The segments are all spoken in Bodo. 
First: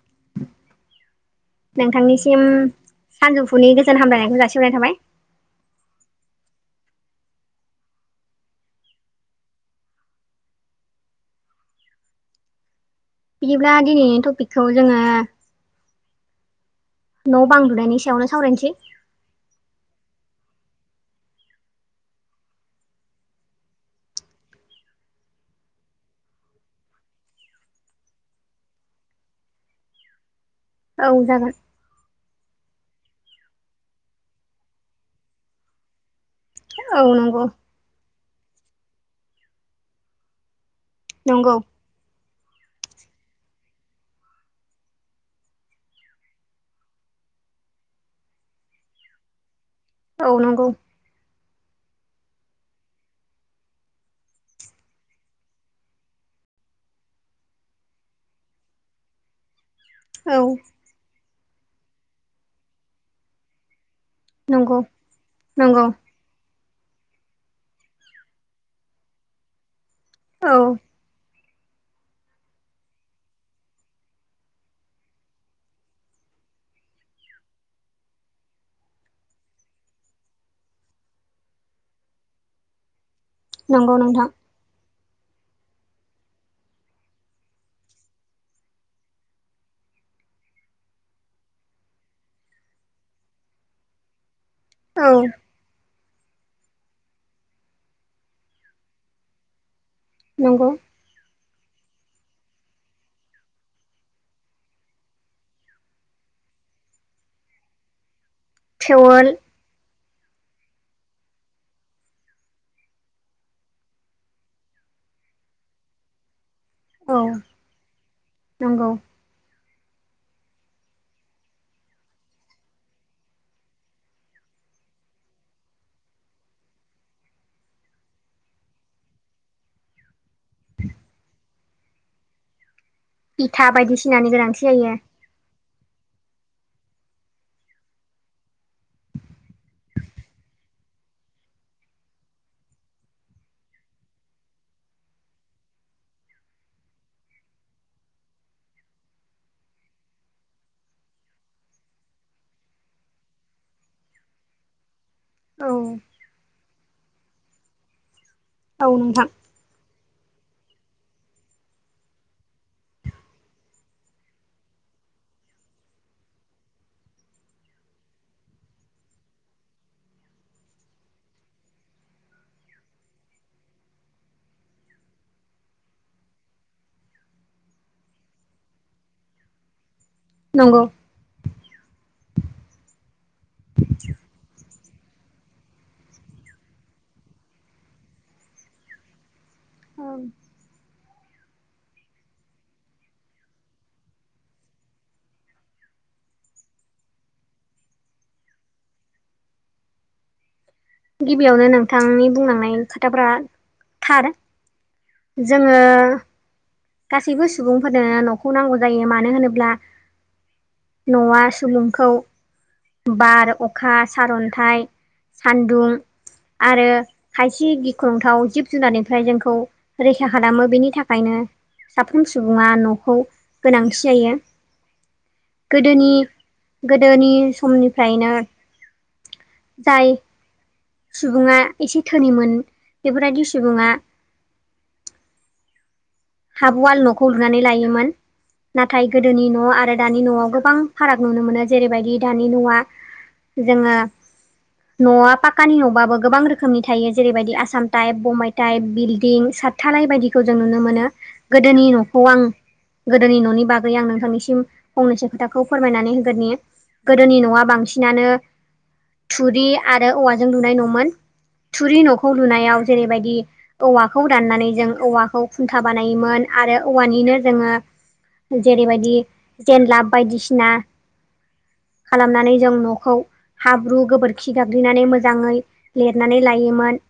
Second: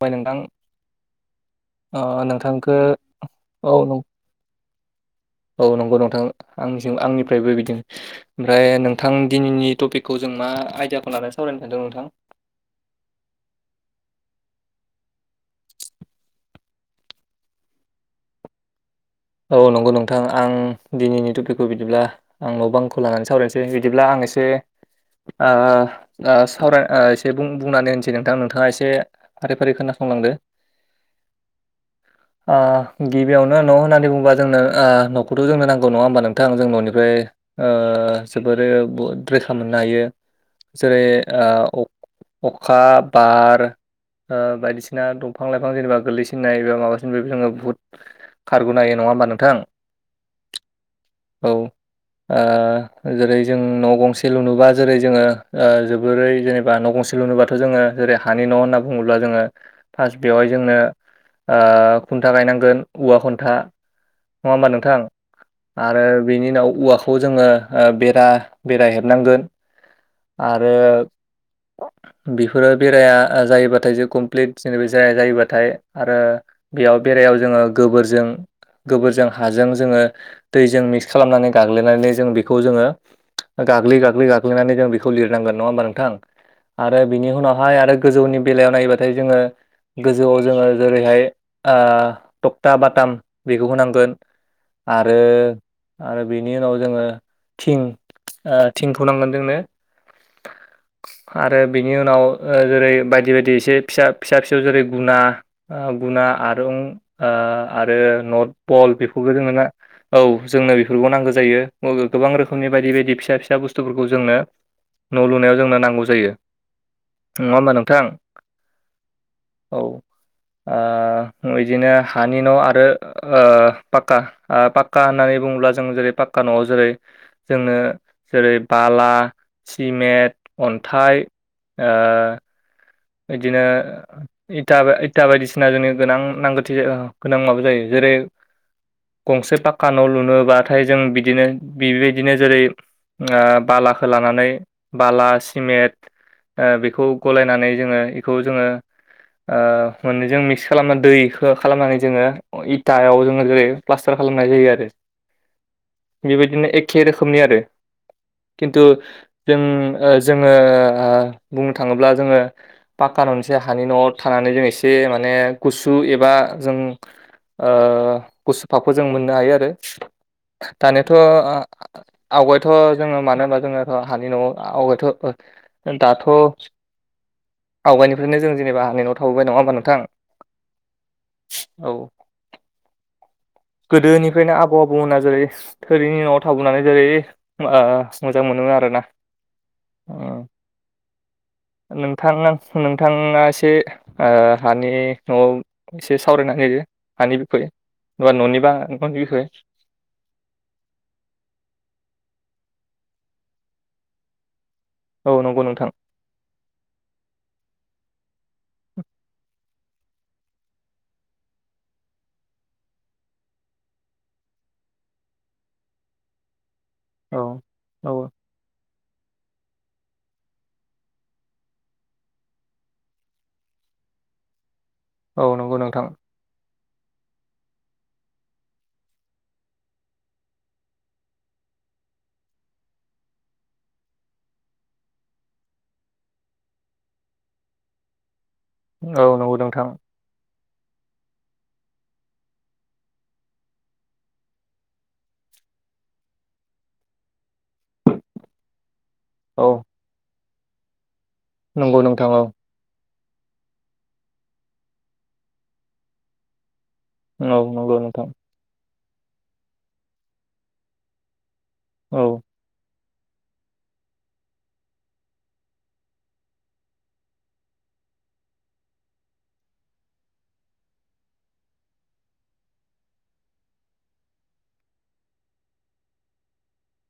[unintelligible] बाय नोंथां ओ नोंथांनिसिम नोंथांखो सानजौफुनि औ नं गोजोन हामलायनायखौ जासिहरनाय थाबाय। औ नंगौ नोंथां आंनिसि आंनिफ्रायबो बिदिनो ओमफ्राय नोंथां दिनिनि टपिकखौ जों मा आयदाखौ लानानै सावरायनो सानदों नोंथां? बिदिब्ला दिनैनि टपिकखौ जोङो न' बां लुनायनि सायावनो सावरायनोसै औ नंगौ नोंथां आं दिनैनि टपिकखौ बिदिब्ला आं न' बांंखौ लानानै सावरायनोसै बिदिब्ला आं एसे ओ‌ ओ सावराय ओ एसे बुं बुंनानै होनसै नोंथां नोंथाङा एसे फारि फारि खोनासंलांदो औ जागोन ओ गिबियावनो न' होननानै बुङोबा जोंनो न'खौथ' जोंनो नांगौ नङा ओमबा नों थां जों औ न'निफ्राय नंगौ ओ जोबोरै रैखा मोननो हायो जेरै नंगौ ओ अखा बार ओ बायदिसिना दंफां लाइफां जेनेबा गोलैसिनाय एबा माबासिन बे जोङो बुहुत खारगनो हायो नङा ओमबा नोंथां औ नंगौ औ ओ जेरै जों न' गंसे लुनोबा जेरै जोङो ओ जोबोरै जेनेबा न' गंसे लुनोबाथ' जोङो जेरै हानि न' होनना बुङोब्ला जोङो फास्ट औ बेवहाय जोंनो ओ खुन्था गायनांगोन औवा खुन्था नङा ओमबा नंगौ नोंथां नंगौ आरो बेनि उनाव औवाखौ खौ जोङो ओ बेरा बेराया हेबनांगोन औ आरो बेफोरो बेराया जायोबाथाय जे कमप्लिट जेनेब जाया जायोबाथाय आरो बेयाव बेरायाव जोङो गोबोरजों गोबोरजों हाजों जोङो दैजों मिक्स खालामनानै गाग्लिनानै जों बेखौ जोङो नंगौ गाग्लि नोंथां गाग्लि गाग्लिनानै जों बेखौ लिरनांगोन नङा ओमबा नोंथां आरो बिनि उनावहाय आरो गोजौनि बेलायाव नायोबाथाय जोङो गोजौआव जोङो जेरैहाय ओ थकथा बाथाम बेखौ होनांगोन औ आरो आरो बेनि उनाव जोङो थिं ओ थिंखौ नांगोन जोंनो नंगौ आरो बिनि उनाव ओ जेरै बायदि बायदि एसे फिसा फिसा फिसौ जेरै गुना गुना आरुं आरो नट बल थेवोल बेखौबो जोङो ना औ जोंनो बेफोरखौ नांगौ जायो गोबां रोखोमनि बायदि बायदि फिसा फिसा बुस्थुफोरखौ जोंनो न' लुनायाव जोंनो नांगौ जायो औ नङा ओमबा नोंथां? नंगौ औ ओ बिदिनो हानि न' आरो ओ पाक्का ओ पाक्का होननानै बुङोब्ला जों जेरै पाक्का न'वाव जेरै जोंनो जेरै बाला सिमेन्ट अन्थाइ ओ बिदिनो इथा बायदिसिनानि गोनांथि इता जायो इता बायदिसिना जोंनो गोनां नांगौथि गोनां माबा जायो जेरै गंसे पाक्का न' लुनोबाथाय जों बिदिनो बेबायदिनो जेरै ओ बालाखो लानानै बाला सिमेन्ट ओ बेखौ गलायनानै जोङो बेखौ जोङो ओ मोननैजों मिक्स खालामना दैखौ खालामनानै जोङो इथायाव जोङो जेरै प्लास्टार खालामनाय जायो आरो औ बेबायदिनो एखे रोखोमनि आरो खिन्थु औ नोंथां जों ओ जोङो बुंनो थाङोब्ला जोङो पाका ननिसाय हानि न'आव थानानै जों एसे माने गुसु एबा जों ओ गुसु भाफखौ जों मोननो हायो आरो दानोथ' आवगायथ' जोङो मानो होनबा जोङो' हानि न'आव आवगायथ' दाथ' आवगायफ्रायनो जों जेनेबा हानि न'आव थाबोबाय नङा होमबा नोंथां नंगौ औ [inaudible] गोदोनिफ्रायनो आबौ आबैमोना जेरै थोरिनि न'आव थाबोनानै जेरै ओ मोजां मोनोमोन आरोना ओ नोंथां नोंथाङा एसे ओ हानि न'आव एसे सावरायनो‌ हायो हानि बिखय एबा न'नि बा न'नि बिखय गिबियावनो नोंथांनि बुंलांनाय खोथाफ्रा थार औ नंगौ जोङो नोंथां गासैबो सुबुंफोरनो न'खौ नांगौ जायो मानो होनोब्ला न'आ सुलुंखौ बार अखा सारअन्थाइ सान्दुं आरो औ खायसे औ गिख्रंथाव जिब जुनारनिफ्राय जोंखौ रैखा खालामो बेनि थाखायनो साफ्रोम सुबुङा न'खौ गोनांथि जायो औ नंगौ नोंथां गोदोनि गोदोनि समनिफ्रायनो जाय सुबुङा एसे धोनिमोन बेफोरबायदि सुबुङा हाबवाल न'खौ लुनानै लायोमोन नाथाय औ गोदोनि नंगौ न' नोंथां आरो दानि न'आव गोबां फाराग नुनो मोनो जेरैबायदि दानि न'आ जोङो न'आ पाक्कानि न'बाबो गोबां रोखोमनि थायो जेरैबायदि आसाम टाइप बम्बाइ टाइप बिदि दिं औ सारथानाय बायदिखौ जों नुनो मोनो गोदोनि नंगौ न'खौ नोंथां आं औ गोदोनि न'नि बागै आं नोंथांनिसिम फंनैसो खोथाखौ फोरमायनानै होग्रोनि गोदोनि औ न'आ नंगौ बांसिनानो नोंथां थुरि आरो औवाजों लुनाय न'मोन थुरि औ न'खौ लुनायाव जेरैबायदि औवाखौ दाननानै जों औवाखौ फु- सा बानायोमोन आरो औवानिनो जोङो जेरैबायदि जेनलाब बायदिसिना खालामनानै जों न'खौ हाब्रु गोबोरखि गाग्लिनानै मोजाङै लिरनानै लायोमोन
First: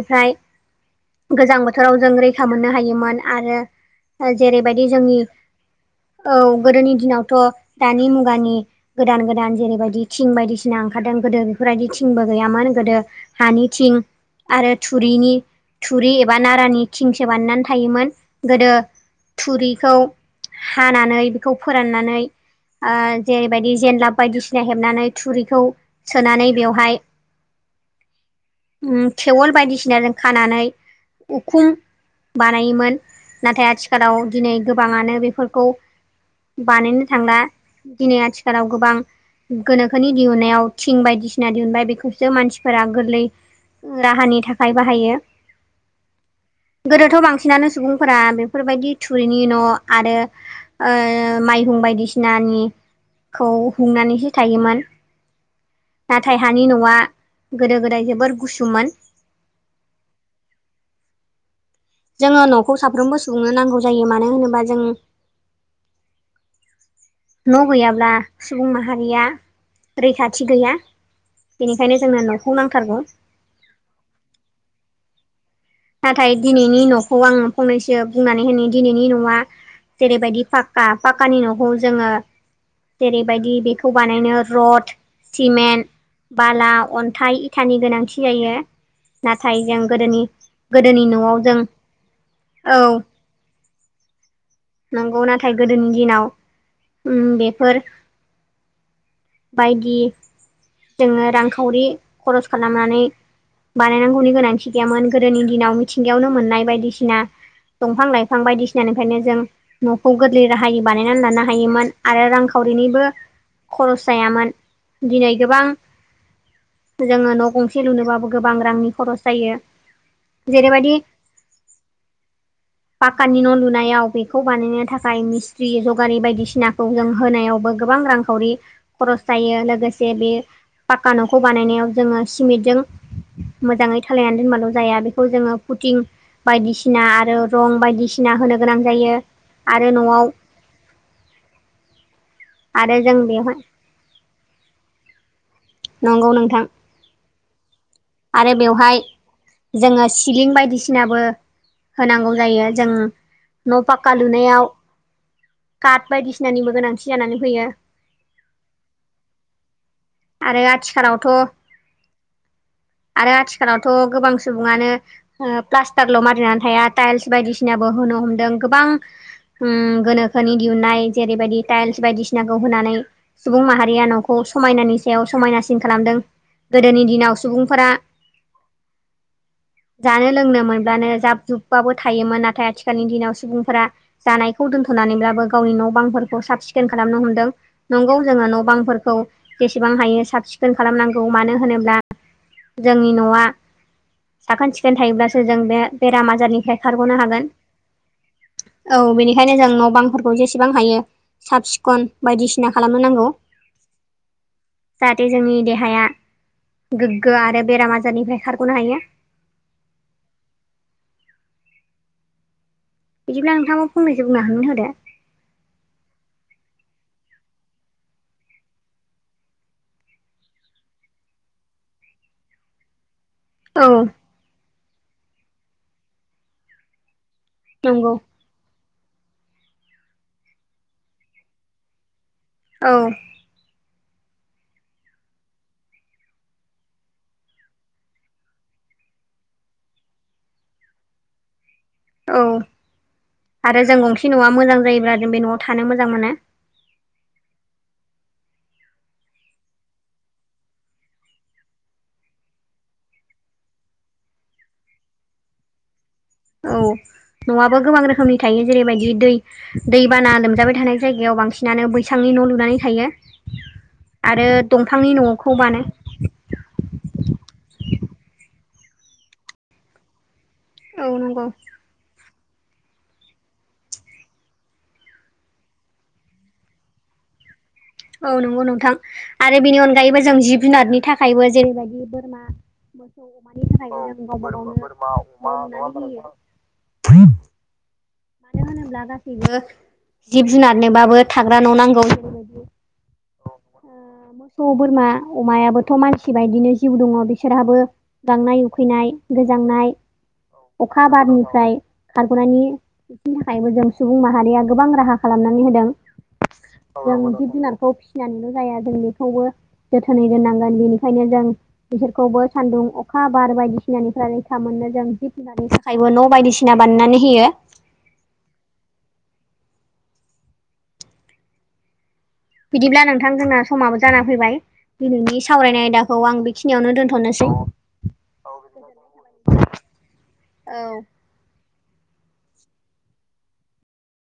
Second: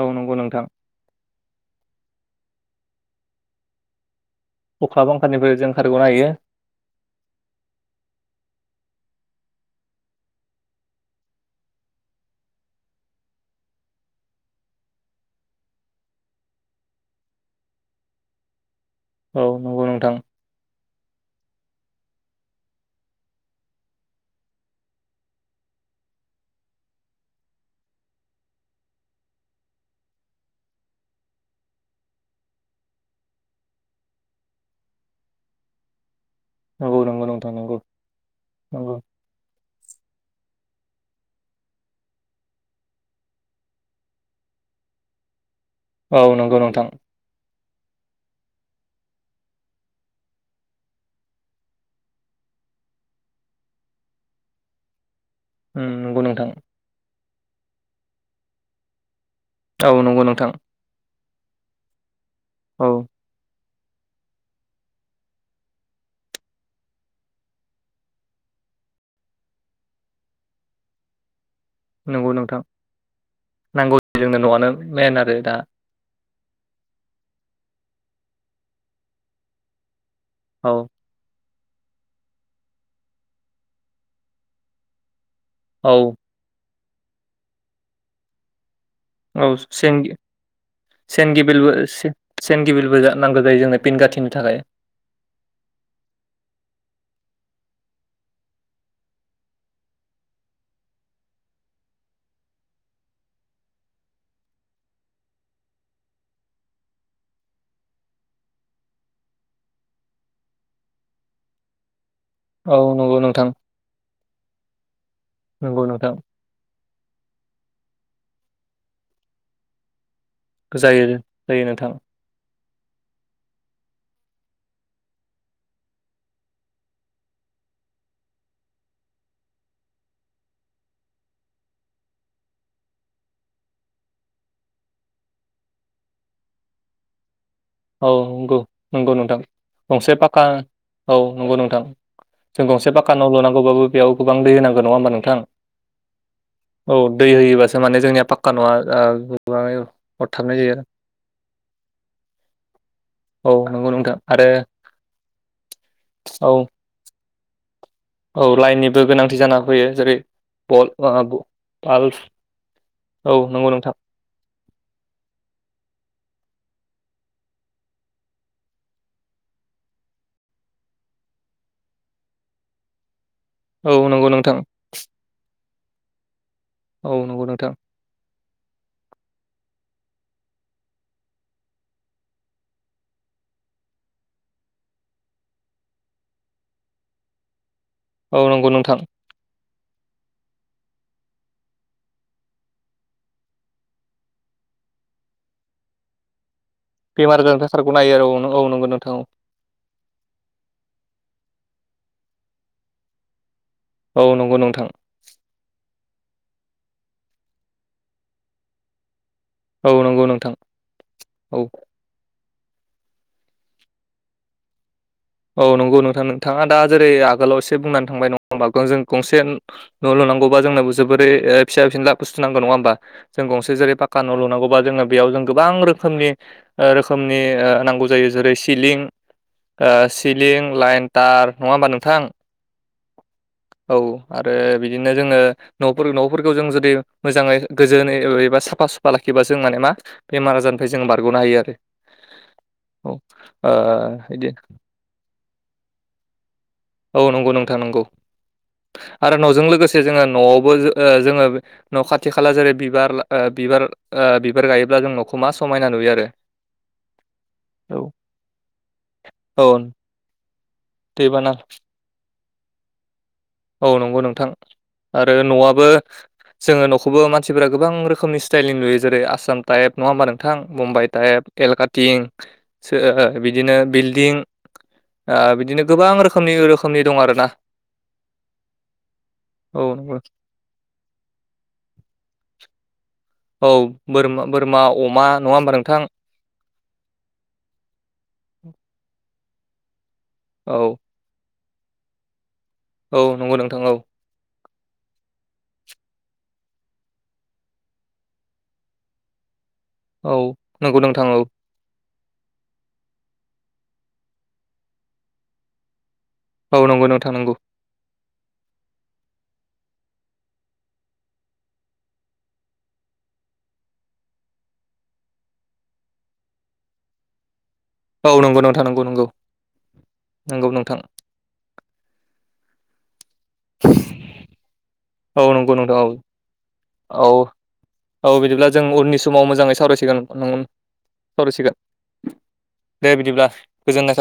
औ नंगौ नोंथां गोजां बोथोराव जों रैखा मोननो हायोमोन आरो जेरैबायदि अखा जोंनि बांखानिफ्राय जों खारग'नो हायो औ गोदोनि दिनावथ' दानि मुगानि गोदान गोदान जेरैबायदि थिं बायदिसिना ओंखारदों गोदो बेफोरबायदि थिंबो गैयामोन गोदो हानि थिं आरो थुरिनि थुरि एबा नारानि थिंसो बानायनानै थायोमोन गोदो औ नंगौ थुरिखौ नोंथां हानानै बेखौ फोराननानै जेरैबायदि जेनलाब बायदिसिना हेबनानै थुरिखौ सोनानै बेवहाय उम थेवल बायदिसिनाजों खानानै उखुम बानायोमोन नाथाय आथिखालाव दिनै गोबाङानो बेफोरखौ नंगौ बानायनो नंगौ थांला नोंथां नंगौ दिनै आथिखालाव गोबां नंगौ गोनोखोनि दिहुनायाव थिं बायदिसिना दिहुनबाय बेखौसो मानसिफोरा गोरलै राहानि थाखाय बाहायो औ नंगौ नोंथां। गोदोथ' बांसिनानो सुबुंफोरा बेफोरबायदि थुरिनि न' आरो माइहुं बायदिसिनानि खौ हमनानै होखायोमोन उम नंगौ नाथाय नोंथां हानि न'आ गोदो गोदाय जोबोर गुसुमोन औ नंगौ नोंथां जोङो न'खौ औ साफ्रोमबो सनो नांगौ जायो मानो होनोबा जों न' गैयाब्ला सुबुं माहारिया रैखाथि गैया बेनिखायनो जोंनो नंगौ न'खौ नोंथां नांथारगौ नांगौ जोंनो न'आनो मन आरो दा नाथाय दिनैनि न'खौ आङो फंनैसो बुंनानै होनो दिनैनि न'आ जेरैबायदि औ पाक्का पाक्कानि न'खौ जोङो जेरैबायदि बेखौ बानायनो रड सिमेन्ट औ बाला अन्थाइ इथानि गोनांथि जायो औ नाथाय जों सेन गोदोनि गोदोनि सेन न'आव जों गिबिलबो सेन औ गिबिलबो नांगौ जायो जोंनो पिनगाथिनि थाखाय नंगौ नाथाय गोदोनि दिनाव बेफोर बायदि जोङो रांखावरि खरस खालामनानै बानायनांगौनि गोनांथि गैयामोन गोदोनि दिनाव मिथिंगायावनो मोननाय बायदिसिना दंफां लाइफां बायदिसिनानिफ्रायनो जों न'खौ गोरलै राहायै बानायनानै लानो हायोमोन आरो औ रांखावरिनिबो नंगौ नोंथां खरस जायामोन दिनै गोबां नंगौ नोंथां जोङो न' गंसे लुनोबाबबो गोबां रांनि खरस जायो जेरैबायदि जायो जायो नोंथां पाकानानि न' लुनायाव बे बेखौ बानायनो थाखाय मिस्थ्रि जगारि बायदिसिनाखौ जों होनायावबो गोबां रांखावरि खरस जायो लोगोसे बे पाक्का न'खौ बानायनायाव जोङो सिमेन्टजों मोजाङै थालायनानै दोनबाल' जाया बेखौ जोङो फुटिं बायदिसिना आरो। रं औ बायदिसिना नंगौ होनो गोनां नंगौ जायो। नोंथां आरो गंसे न'आव पाका औ नंगौ नोंथां जों गंसे आरो पाखा नाव बेवहाय लुनांगौबाबो बेयाव गोबां दै होनांगो नङा होनबा नोंथां नंगौ नोंथां औ दै होयोबासो माने जोंनिया पाक्का आरो न'आ बेवहाय ओ गोबाङै जोङो सिलिं अरथाबनाय जायो आरो। बायदिसिनाबो होनांगौ जायो जों औ न' नंगौ पाक्का नोंथां आरो लुनायाव काट औ बायदिसिनानिबो गोनांथि जानानै फैयो औ लाइननिबो गोनांथि जाना फैयो जेरै आरो आथिखालावथ' पल्स आरो आथिखालावथ' गोबां सुबुङानो प्लास्टारल' मारिनानै थाया टाइल्स बायदिसिनाबो होनो हमदों गोबां गोनोखोनि दिहुननाय जेरैबायदि टाइल्स बायदिसिनाखौ होनानै सुबुं औ माहारिया नंगौ न'खौ नोंथां समायनानि सायाव समायनासिन खालामदों गोदोनि औ दिनाव नंगौ सुबुं नोंथां बा जानो लोंनो मोनब्लानो जाब जुबबाबो थायोमोन नाथाय आथिखालनि दिनाव सुबुंफोरा जानायखौ दोन्थ'नानैब्लाबो गावनि न' बांफोरखौ साब सिखोन खालामनो हमदों नंगौ औ जोङो न' नंगौ नोंथां बांफोरखौ जेसेबां हायो साब सिखोन खालामनांगौ मानो होनोब्ला जोंनि न'आ साखोन सिखोन थायोब्लासो जों बे बेराम आजारनिफ्राय खारग'नो बेमार हागोन। आजारनिफ्राय खारगनो हायो आरो औ औ नंगौ नोंथां औ ओंखायनो जों न' बांफोरखौ जेसेबां हायो साब सिखन बायदिसिना खालामनो नांगौ औ नंगौ नोंथां जाहाथे जोंनि देहाया गोग्गो आरो बेराम आजारनिफ्राय खारग'नो हायो औ नंगौ नोंथां औ बिदिब्ला नोंथांङाबो फंनैसो बुंनानै होदो औ नंगौ नोंथां नोंथाङा दा जेरै आगोलाव एसे बुंनानै थांबाय नङा हमबा जों गंसे न' ल'नांगबा जोंनोबो जोबोरै फिसा फिनला बुस्थ नांग नङा होनबा जों गंसे औ जेरै पाका न' लुनांगौबा जोङो बेयाव जों गोबां रोखोमनि रोखोमनि नांगौ नंगौ जायो जेरै सिलिं सिलिं लाइन टार नङा होमबा नोंथां औ औ आरो बिदिनो जोङो न' न'फोरखौ जों जुदि मोजाङै गोजोनै एबा साफा सुफा लाखिबा जों माने मा बेमार आजारनिफ्राय जों बारग'नो हायो आरो औ औ ओ आरो जों गंसे न'आ बिदि मोजां जायोब्ला जों बे न'आव थानो मोजां मोनो औ नंगौ नोंथां नंगौ आरो न'जों लोगोसे जोङो न'आवबो जोङो न' खाथि खाला जेरै बिबार बिबार बिबार गायोब्ला जों न'खौ मा समायना नुयो आरो औ नङाआबा गोबां औ रोखोमनि थायो जेरैबायदि दै औ दैबाना लोमजाबाय थानाय जायगायाव दैबाना बांसिनानो बै सांनि न' लुनानै थायो औ नंगौ आरो नोंथां दंफांनि आरो न'खौ बानो न'आबो जोङो न'खौबो मानसिफोरा गोबां रोखोमनि स्टाइलनि नुयो जेरै आसाम टाइप नङा होमबा नोंथां मुम्बाइ औ नंगौ टाइप एलकाटिं बिदिनो बिल्डिं बिदिनो गोबां रोखोमनि रोखोमनि दं आरोना औ नंगौ नोंथां आरो बिनि औ नंगौ अनगायैबो जों जिब जुनादनि थाखायबो जेरैबायदि बोरमा औ बोरमा बोरमा अमा नङा होमबा नोंथां [inaudible] मानो होनोब्ला गासैबो जिब औ जुनारनोबाबो थाग्रा न' नांगौ बेफोरबायदि औ नंगौ नोंथां औ सौ बोरमा अमायाबोथ' मानसि बायदिनो जिउ दङ बिसोरहाबो गांनाय उखैनाय गोजांनाय औ नंगौ अखा नोंथां औ बारनिफ्राय खारग'नायनि बिनि थाखायबो जों सुबुं माहारिया गोबां राहा खालामनानै होदों औ नंगौ जों नोंथां जिब नंगौ जुनारखौ फिसिनानैल' जाया जों बेखौबो जोथोनै दोननांगोन बेनिखायनो जों बिसोरखौबो सान्दुं अखा बार बायदिसिनानिफ्राय रैखा मोनो जों जिब होनानि थाखायबो न' बायदिसिना बानायनानै होयो औ नंगौ नोंथां नंगौ नंगौ नंगौ नोंथां बिदिब्ला नोंथां जोंना समाबो जानानै फैबाय दिनैनि औ नंगौ सावरायनाय नोंथां औ आयदाखौ आं बेखिनियावनो औ दोनथ'नोसै औ बिदिब्ला जों उननि समाव मोजाङै सावरायसिगोन नों औ सावरायसिगोन दे बिदिब्ला गोजोननाय थाब